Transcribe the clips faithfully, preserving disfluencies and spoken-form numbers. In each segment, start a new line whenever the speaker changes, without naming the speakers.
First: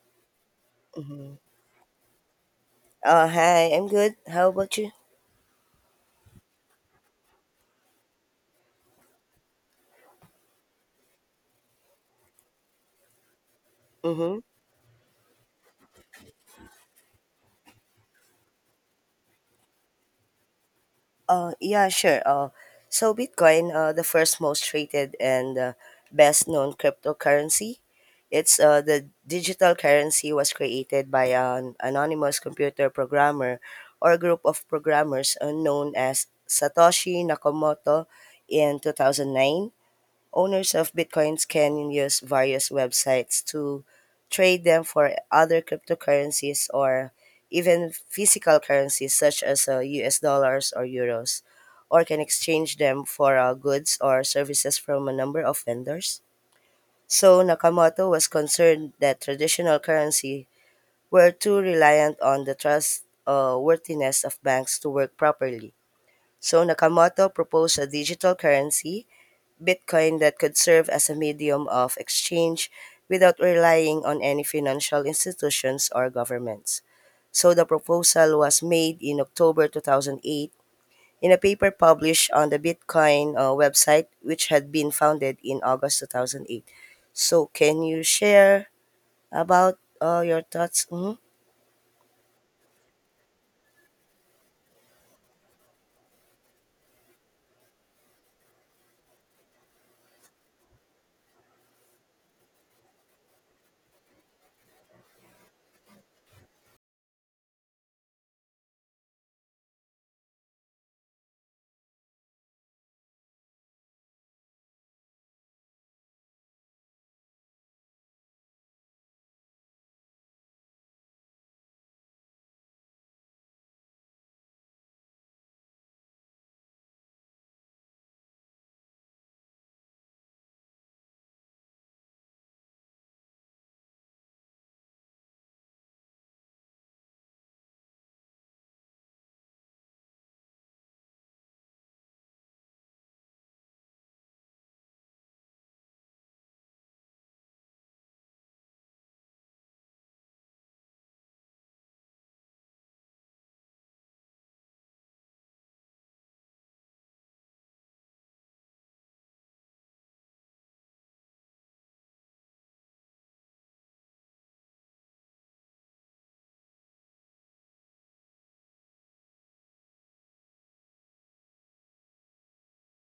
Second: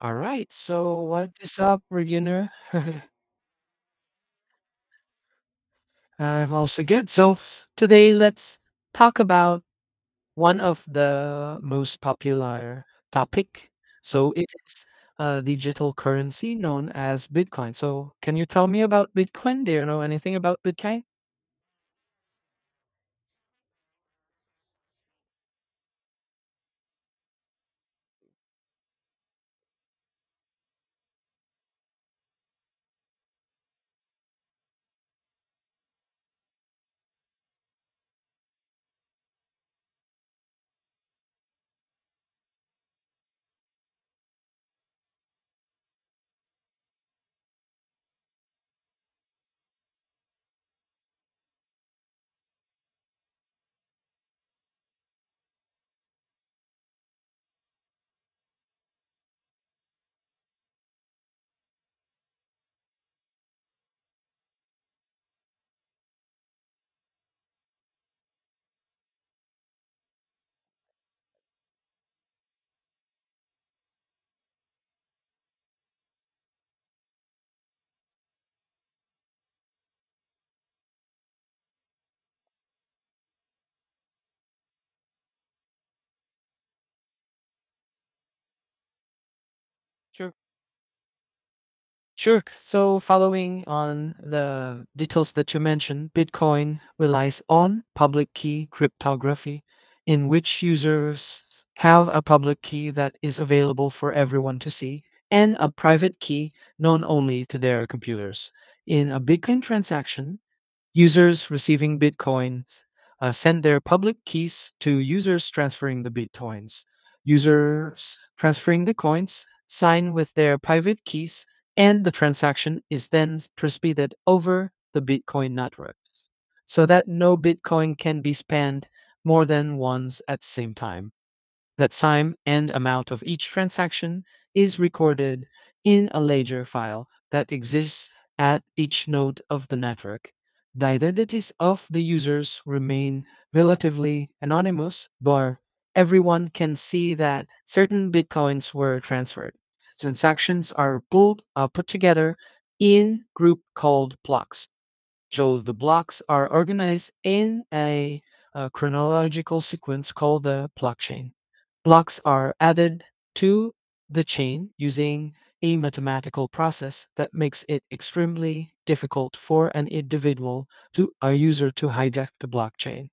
All right, so what
Mm-hmm.
is up, Regina?
Uh, hi, I'm good. How about you?
I'm also good. So today let's talk about one of the most popular topic. So
Mm-hmm.
it is a digital currency known as Bitcoin. So can you tell me about Bitcoin? Do you know anything about Bitcoin?
Uh, yeah, sure. Uh, so Bitcoin, uh, the first most traded and uh, best known cryptocurrency. It's uh, The digital currency was created by an anonymous computer programmer or group of programmers uh, known as Satoshi Nakamoto in two thousand nine. Owners of Bitcoins can use various websites to trade them for other cryptocurrencies or even physical currencies such as uh, U S dollars or euros, or can exchange them for uh, goods or services from a number of vendors. So Nakamoto was concerned that traditional currency were too reliant on the trust uh, worthiness of banks to work properly. So Nakamoto proposed a digital currency Bitcoin that could serve as a medium of exchange without relying on any financial institutions or governments. So the proposal was made in October two thousand eight in a paper published on the Bitcoin uh, website, which had been founded in August two thousand eight. So can you share about uh, your thoughts? Mhm.
Sure. So following on the details that you mentioned, Bitcoin relies on public key cryptography, in which users have a public key that is available for everyone to see and a private key known only to their computers. In a Bitcoin transaction, Users receiving Bitcoins uh, send their public keys to users transferring the Bitcoins. Users transferring the coins sign with their private keys, and the transaction is then transmitted over the Bitcoin network so that no Bitcoin can be spent more than once at the same time. The time and amount of each transaction is recorded in a ledger file that exists at each node of the network. The identities of the users remain relatively anonymous, but everyone can see that certain bitcoins were transferred. Transactions are pulled, uh, put together in group called blocks. So the blocks are organized in a, uh chronological sequence called the block chain. Blocks are added to the chain using a mathematical process that makes it extremely difficult for an individual to a user to hijack the blockchain.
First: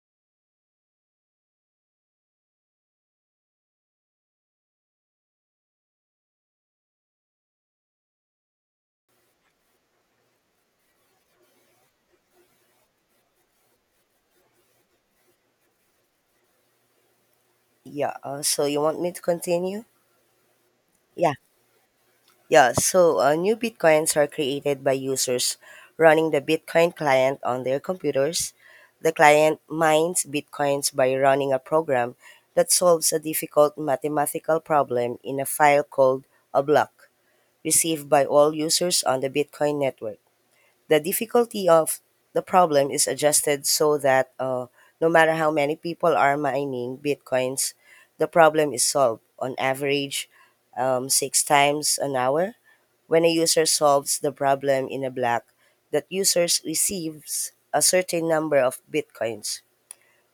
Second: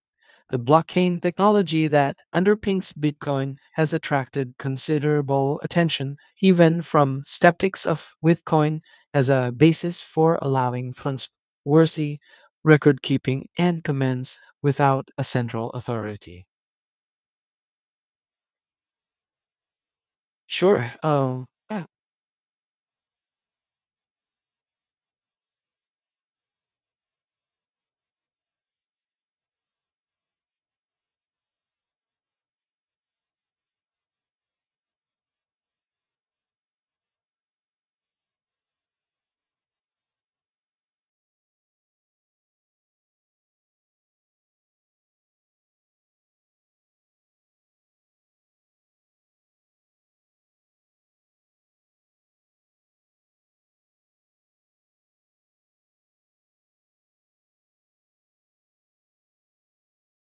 The blockchain technology that underpins Bitcoin has attracted considerable attention, even from skeptics of Bitcoin as a basis for allowing funds worthy record keeping and commands without a central authority.
Yeah. Uh, so you want me to continue?
Sure.
Yeah.
Um, yeah,
Yeah, so uh, new Bitcoins are created by users running the Bitcoin client on their computers. The client mines Bitcoins by running a program that solves a difficult mathematical problem in a file called a block, received by all users on the Bitcoin network. The difficulty of the problem is adjusted so that uh, no matter how many people are mining Bitcoins, the problem is solved on average um, six times an hour when a user solves the problem in a block, that user receives a certain number of bitcoins.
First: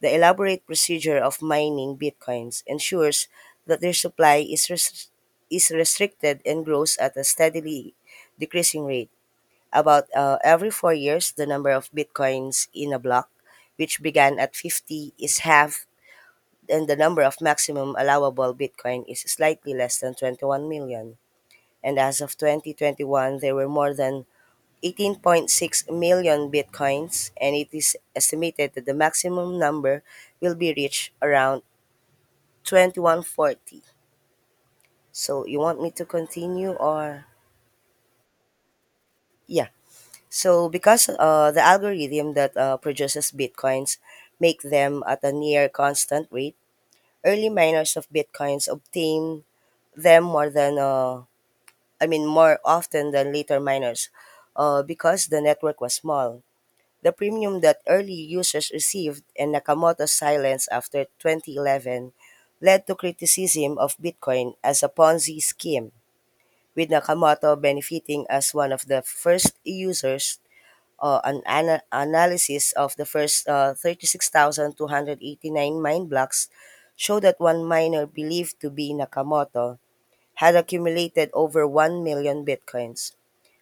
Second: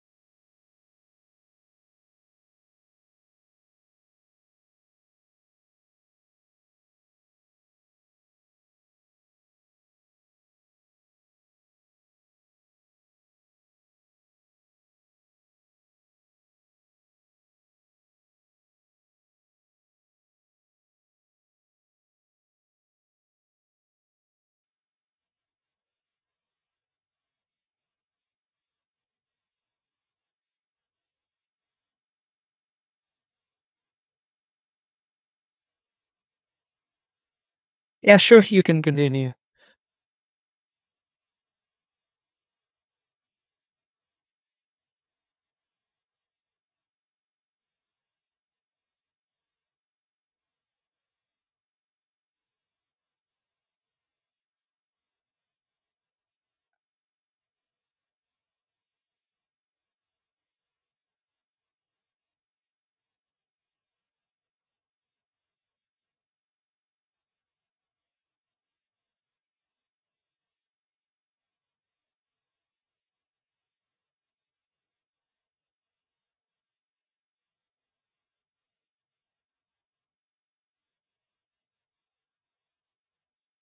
The elaborate procedure of mining bitcoins ensures that their supply is, res- is restricted and grows at a steadily decreasing rate. About uh, every four years, the number of bitcoins in a block, which began at fifty, is halved, and the number of maximum allowable bitcoin is slightly less than twenty-one million. And as of twenty twenty-one, there were more than eighteen point six million bitcoins, and it is estimated that the maximum number will be reached around twenty-one forty. So, you want me to continue or?
yeah, sure. You can continue.
Yeah. So, because uh, the algorithm that uh, produces bitcoins make them at a near constant rate, early miners of bitcoins obtain them more than, uh, I mean, more often than later miners uh, because the network was small. The premium that early users received and Nakamoto's silence after twenty eleven led to criticism of Bitcoin as a Ponzi scheme, with Nakamoto benefiting as one of the first users. Uh, an ana- analysis of the first uh, thirty-six thousand, two hundred eighty-nine mine blocks showed that one miner believed to be Nakamoto had accumulated over one million bitcoins.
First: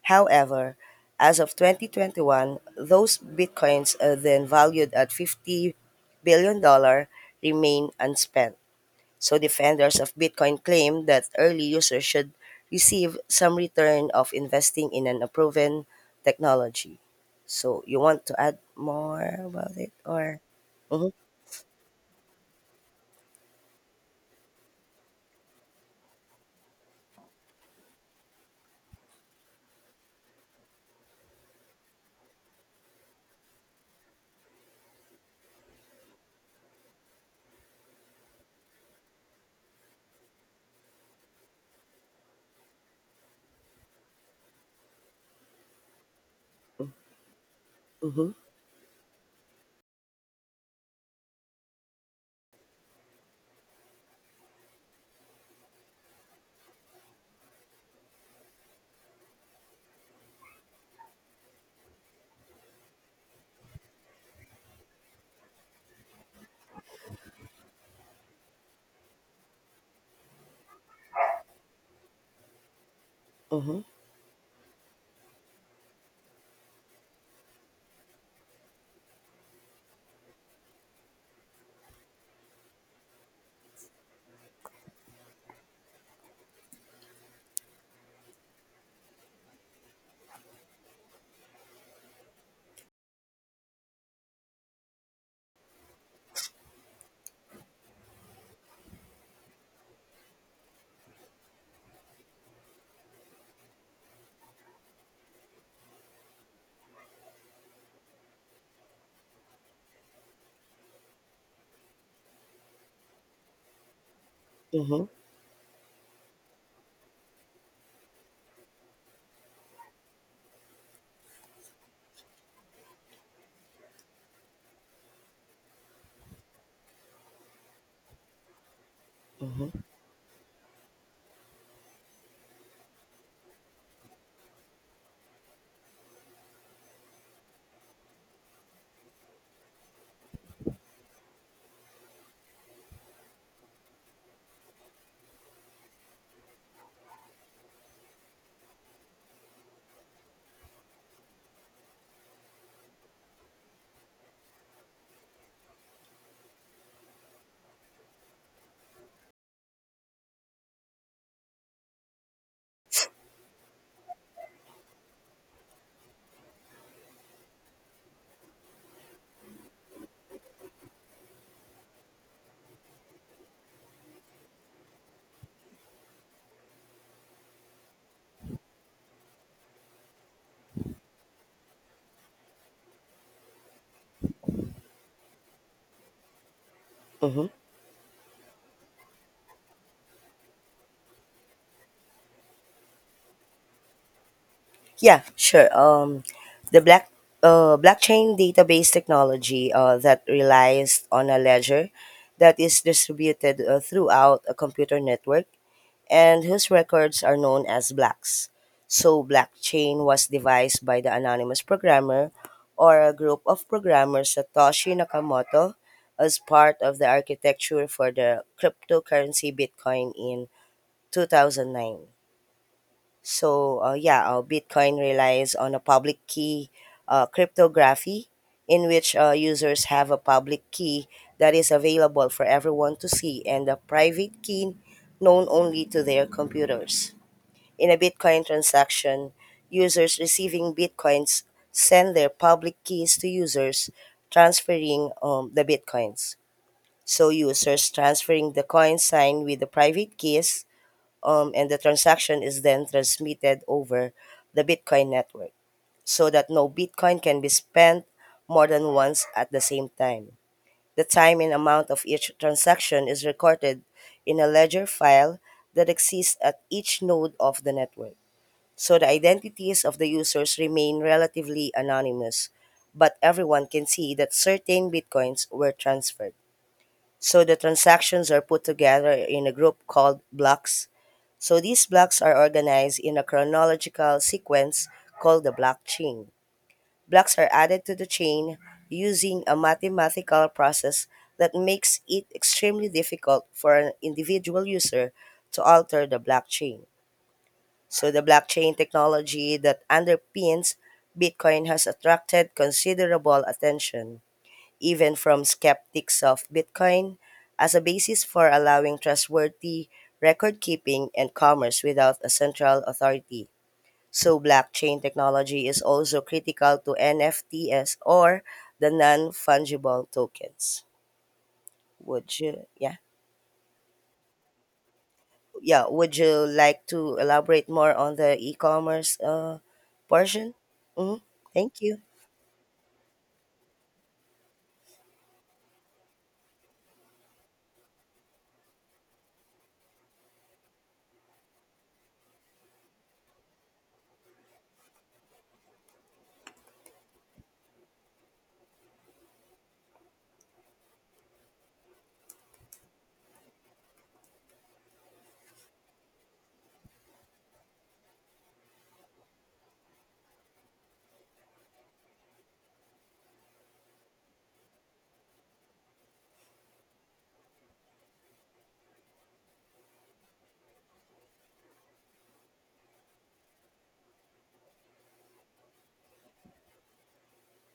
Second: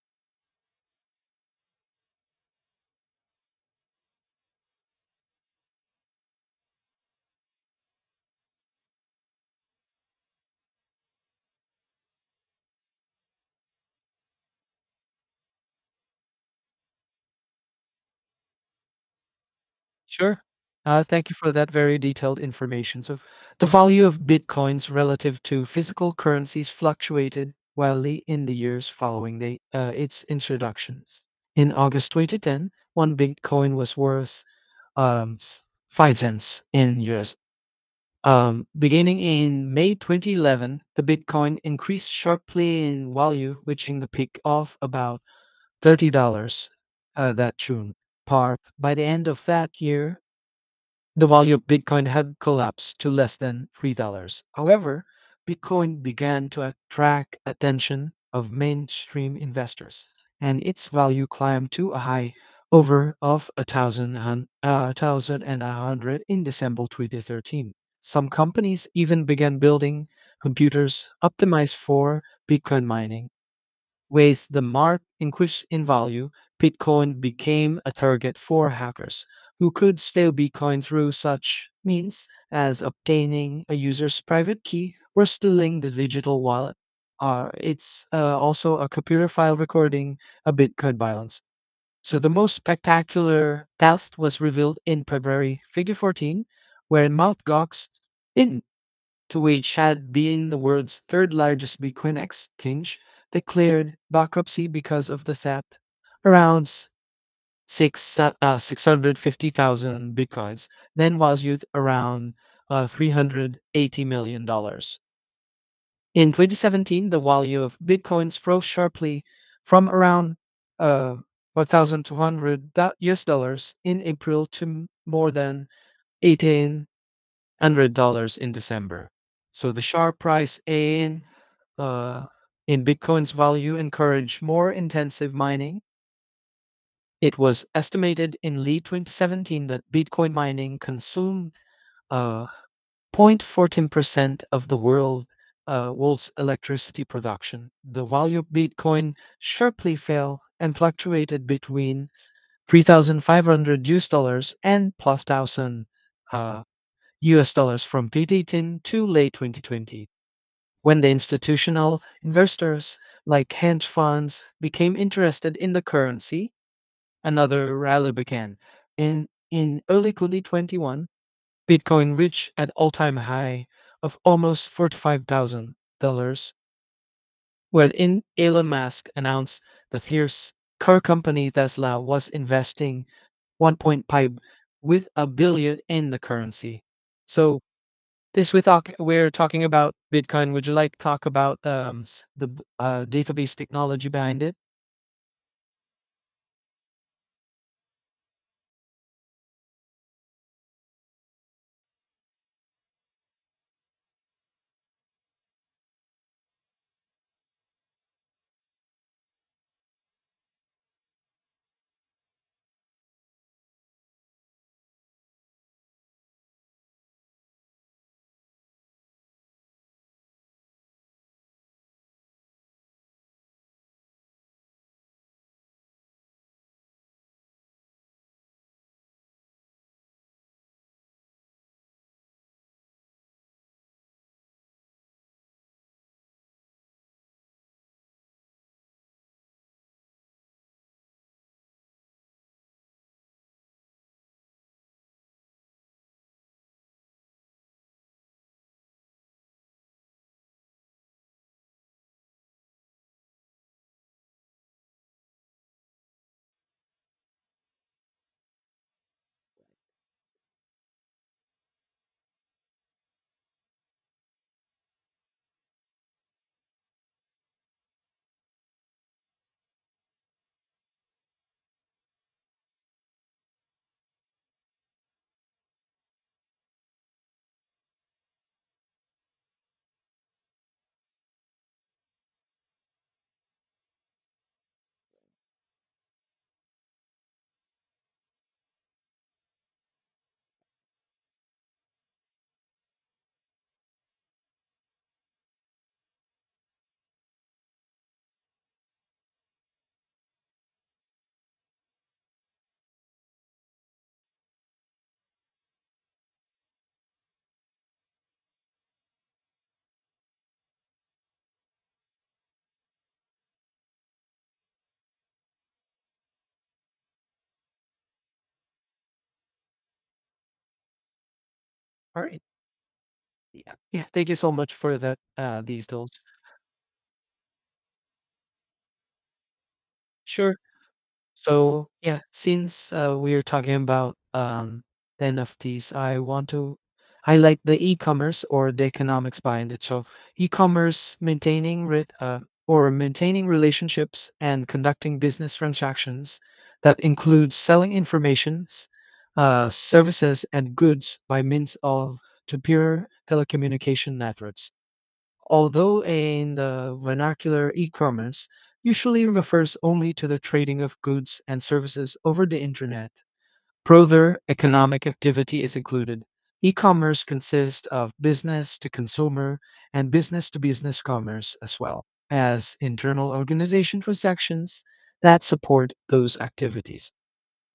However, as of twenty twenty-one, those Bitcoins uh, then valued at $50 billion dollars remain unspent. So defenders of Bitcoin claim that early users should receive some return of investing in an proven technology. So you want to add more about it or?
Sure. Uh,
Mhm.
thank you for that very detailed information. So, the value of bitcoins relative to physical currencies fluctuated wildly in the years following the, uh, its introduction. In August two thousand ten, one bitcoin was worth um, five cents in U S. Um, beginning in May twenty eleven, the Bitcoin increased sharply in value, reaching the peak of about thirty dollars uh, that June.
Mhm.
Part by the end of that year, the value of Bitcoin had collapsed to less than three dollars. However, Bitcoin began to attract attention of mainstream investors, and its value climbed to a high over of a thousand hun- uh, thousand and a hundred in December twenty thirteen. Some companies even began building computers optimized for Bitcoin mining.
Mhm.
With the mark increasing in value, Bitcoin became a target for hackers who could steal Bitcoin through such means as obtaining a user's private key or stealing the digital wallet. Uh, it's uh, also a computer file recording a Bitcoin balance. So the most spectacular theft was revealed in February twenty fourteen, where Mount. Gox, in to which had been the world's third largest Bitcoin exchange, declared bankruptcy because of the theft. Around s- six, uh, six hundred fifty thousand Bitcoins then valued around uh, three hundred eighty million dollars dollars.
Mhm.
In twenty seventeen, the value of Bitcoins rose sharply from around uh, twelve hundred U S dollars in April to m- more than eighteen one hundred dollars in December. So the
Mhm.
sharp rise in uh, in Bitcoin's value encouraged more intensive mining. It was estimated in late twenty seventeen that Bitcoin mining consumed uh, zero point one four percent of the world uh, world's electricity production. The value of Bitcoin sharply fell and fluctuated between three thousand five hundred U S dollars and plus thousand uh, U S dollars from twenty ten to late twenty twenty, when the institutional investors like hedge funds became interested in the currency, another rally began. In in early twenty twenty-one, Bitcoin reached an all-time high of almost forty-five thousand dollars wherein Elon Musk announced the fierce car company Tesla was investing one point five with a billion in the currency.
Mhm.
So this we talk, we're talking about Bitcoin. Would you like to talk about um, s- the b- uh, database technology behind it?
Yeah, sure. Um, the black uh, blockchain database technology uh, that relies on a ledger that is distributed uh, throughout a computer network and whose records are known as blocks. So, blockchain was devised by the anonymous programmer or a group of programmers Satoshi Nakamoto as part of the architecture for the cryptocurrency Bitcoin in two thousand nine. So uh, yeah, uh, Bitcoin relies on a public key uh, cryptography in which uh, users have a public key that is available for everyone to see and a private key known only to their computers. In a Bitcoin transaction, users receiving Bitcoins send their public keys to users transferring um, the Bitcoins. So users transferring the coins sign with the private keys um, and the transaction is then transmitted over the Bitcoin network so that no Bitcoin can be spent more than once at the same time. The time and amount of each transaction is recorded in a ledger file that exists at each node of the network. So the identities of the users remain relatively anonymous, but everyone can see that certain bitcoins were transferred. So the transactions are put together in a group called blocks. So these blocks are organized in a chronological sequence called the block chain. Blocks are added to the chain using a mathematical process that makes it extremely difficult for an individual user to alter the blockchain. So the blockchain technology that underpins Bitcoin has attracted considerable attention even from skeptics of Bitcoin, as a basis for allowing trustworthy record keeping and commerce without a central authority. So, blockchain technology is also critical to N F Ts or the non fungible tokens.
All
Would
right.
you, yeah,
Yeah. Yeah. Thank you so much for that uh,
yeah,
these details.
would you like to elaborate more on the e commerce uh, portion?
Sure.
Mm-hmm. Thank
So
you.
yeah, since uh, we're talking about um, the N F Ts, I want to highlight the e-commerce or the economics behind it. So e-commerce maintaining re- uh, or maintaining relationships and conducting business transactions that includes selling informations, uh, services, and goods by means of to secure telecommunication networks, although in the vernacular e-commerce usually refers only to the trading of goods and services over the internet. Further, economic activity is included. E-commerce consists of business to consumer and business to business commerce as well as internal organization transactions that support those activities.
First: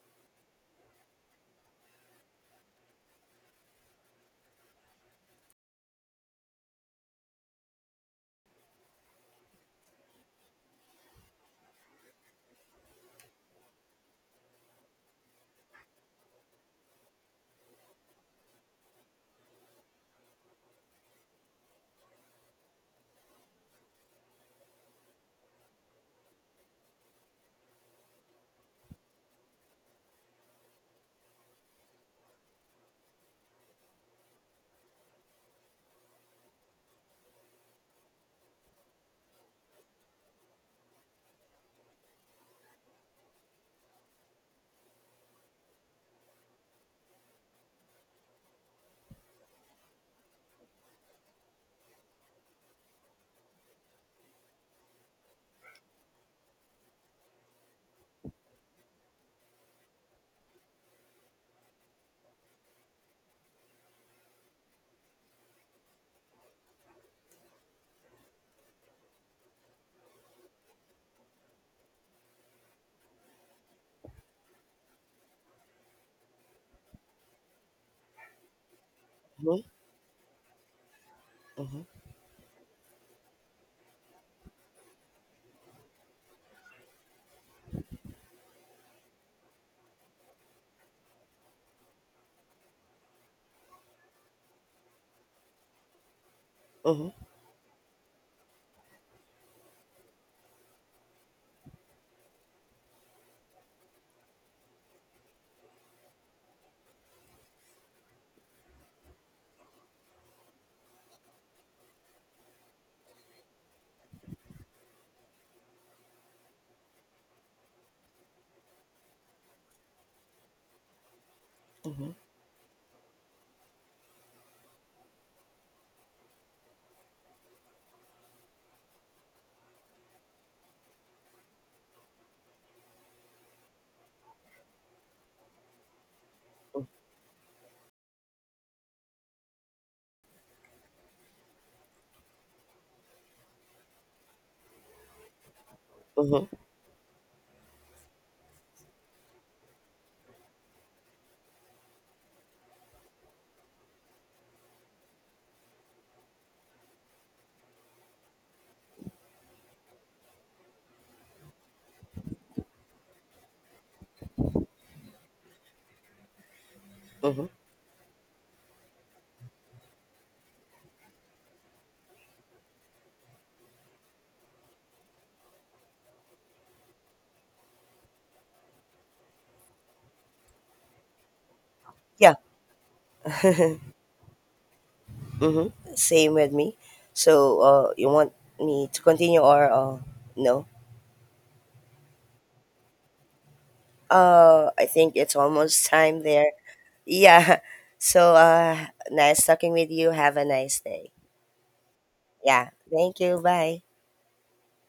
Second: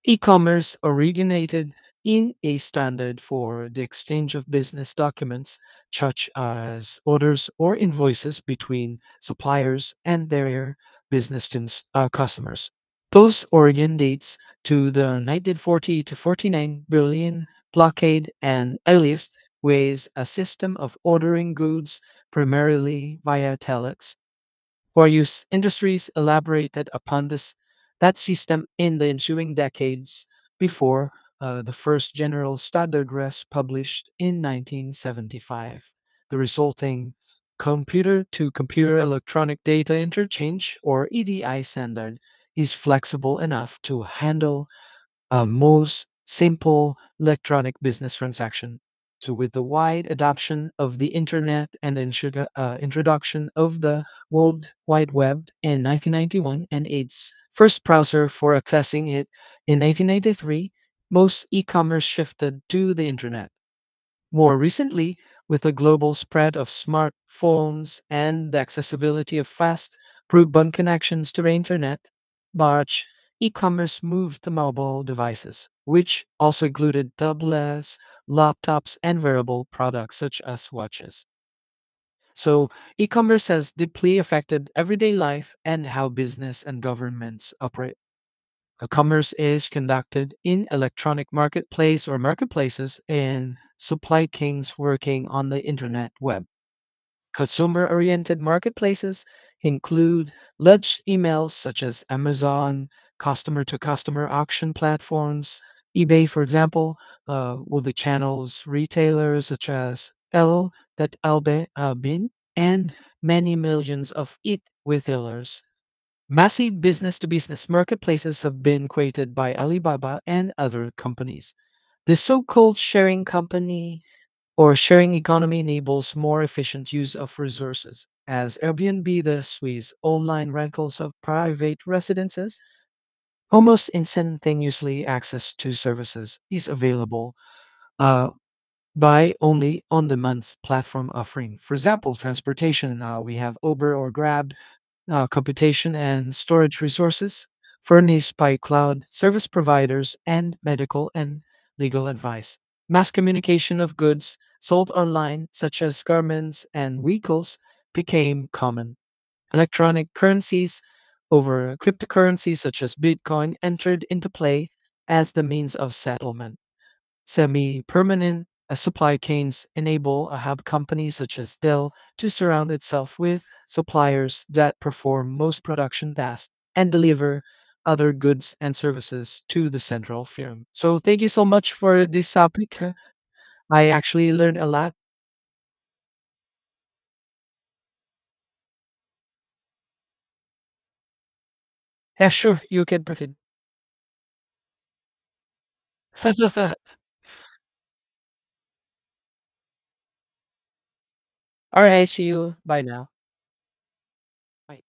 E-commerce originated in a standard for the exchange of business documents, such as orders or invoices between suppliers and their business cons- uh, customers. Those origin dates to the nineteen forty to forty-nine Berlin blockade and Airlift was a system of ordering goods primarily via telex for use industries elaborated upon this that system in the ensuing decades before uh, the first general standard was published in nineteen seventy-five. The resulting computer to computer electronic data interchange or E D I standard is flexible enough to handle uh, most simple electronic business transaction. So, with the wide adoption of the internet and the introdu- uh, introduction of the World Wide Web in nineteen ninety-one and its first browser for accessing it in nineteen ninety-three, most e commerce shifted to the internet. More recently, with the global spread of smartphones and the accessibility of fast, broadband connections to the internet, March e-commerce moved to mobile devices, which also included tablets, laptops, and
Mm-hmm.
wearable products such as watches.
Mm-hmm.
So, e-commerce has deeply affected everyday life and how business and governments operate. Uh, Commerce is conducted in electronic marketplace or marketplaces and supply chains working on the internet web.
Mm-hmm.
Consumer-oriented marketplaces include large emails such as Amazon, customer-to-customer auction platforms, eBay, for example, uh, with the channels retailers such as El, that Albe, uh, Bin, and many millions of e retailers. Massive business to business marketplaces have been created by Alibaba and other companies.
Mm-hmm.
The so called sharing company or sharing economy enables more efficient use of resources. As Airbnb, the Swiss online rentals of private residences, almost instantaneously access to services is available uh, by only on the month platform offering. For example, transportation, uh, we have Uber or Grab uh, computation and
Mm-hmm.
storage resources furnished by cloud service providers and medical and legal advice. Mass communication of goods sold online, such as garments and vehicles, became common. Electronic currencies over cryptocurrencies, such as Bitcoin, entered into play as the means of settlement.
Mm-hmm.
Semi-permanent uh, supply chains enable a hub company such as Dell to surround itself with suppliers that perform most production tasks and deliver other goods and services to the central firm. So thank you so much for this
Yeah.
topic. I actually learned a lot.
Mm-hmm. Same with me. So, uh, you want me to continue or uh, no?
Yeah, sure, you can proceed.
Uh, I think it's almost time there.
All
Yeah. So, uh, nice talking with you. Have a nice day.
right, see you.
Yeah.
Bye now.
Thank you. Bye.
Bye.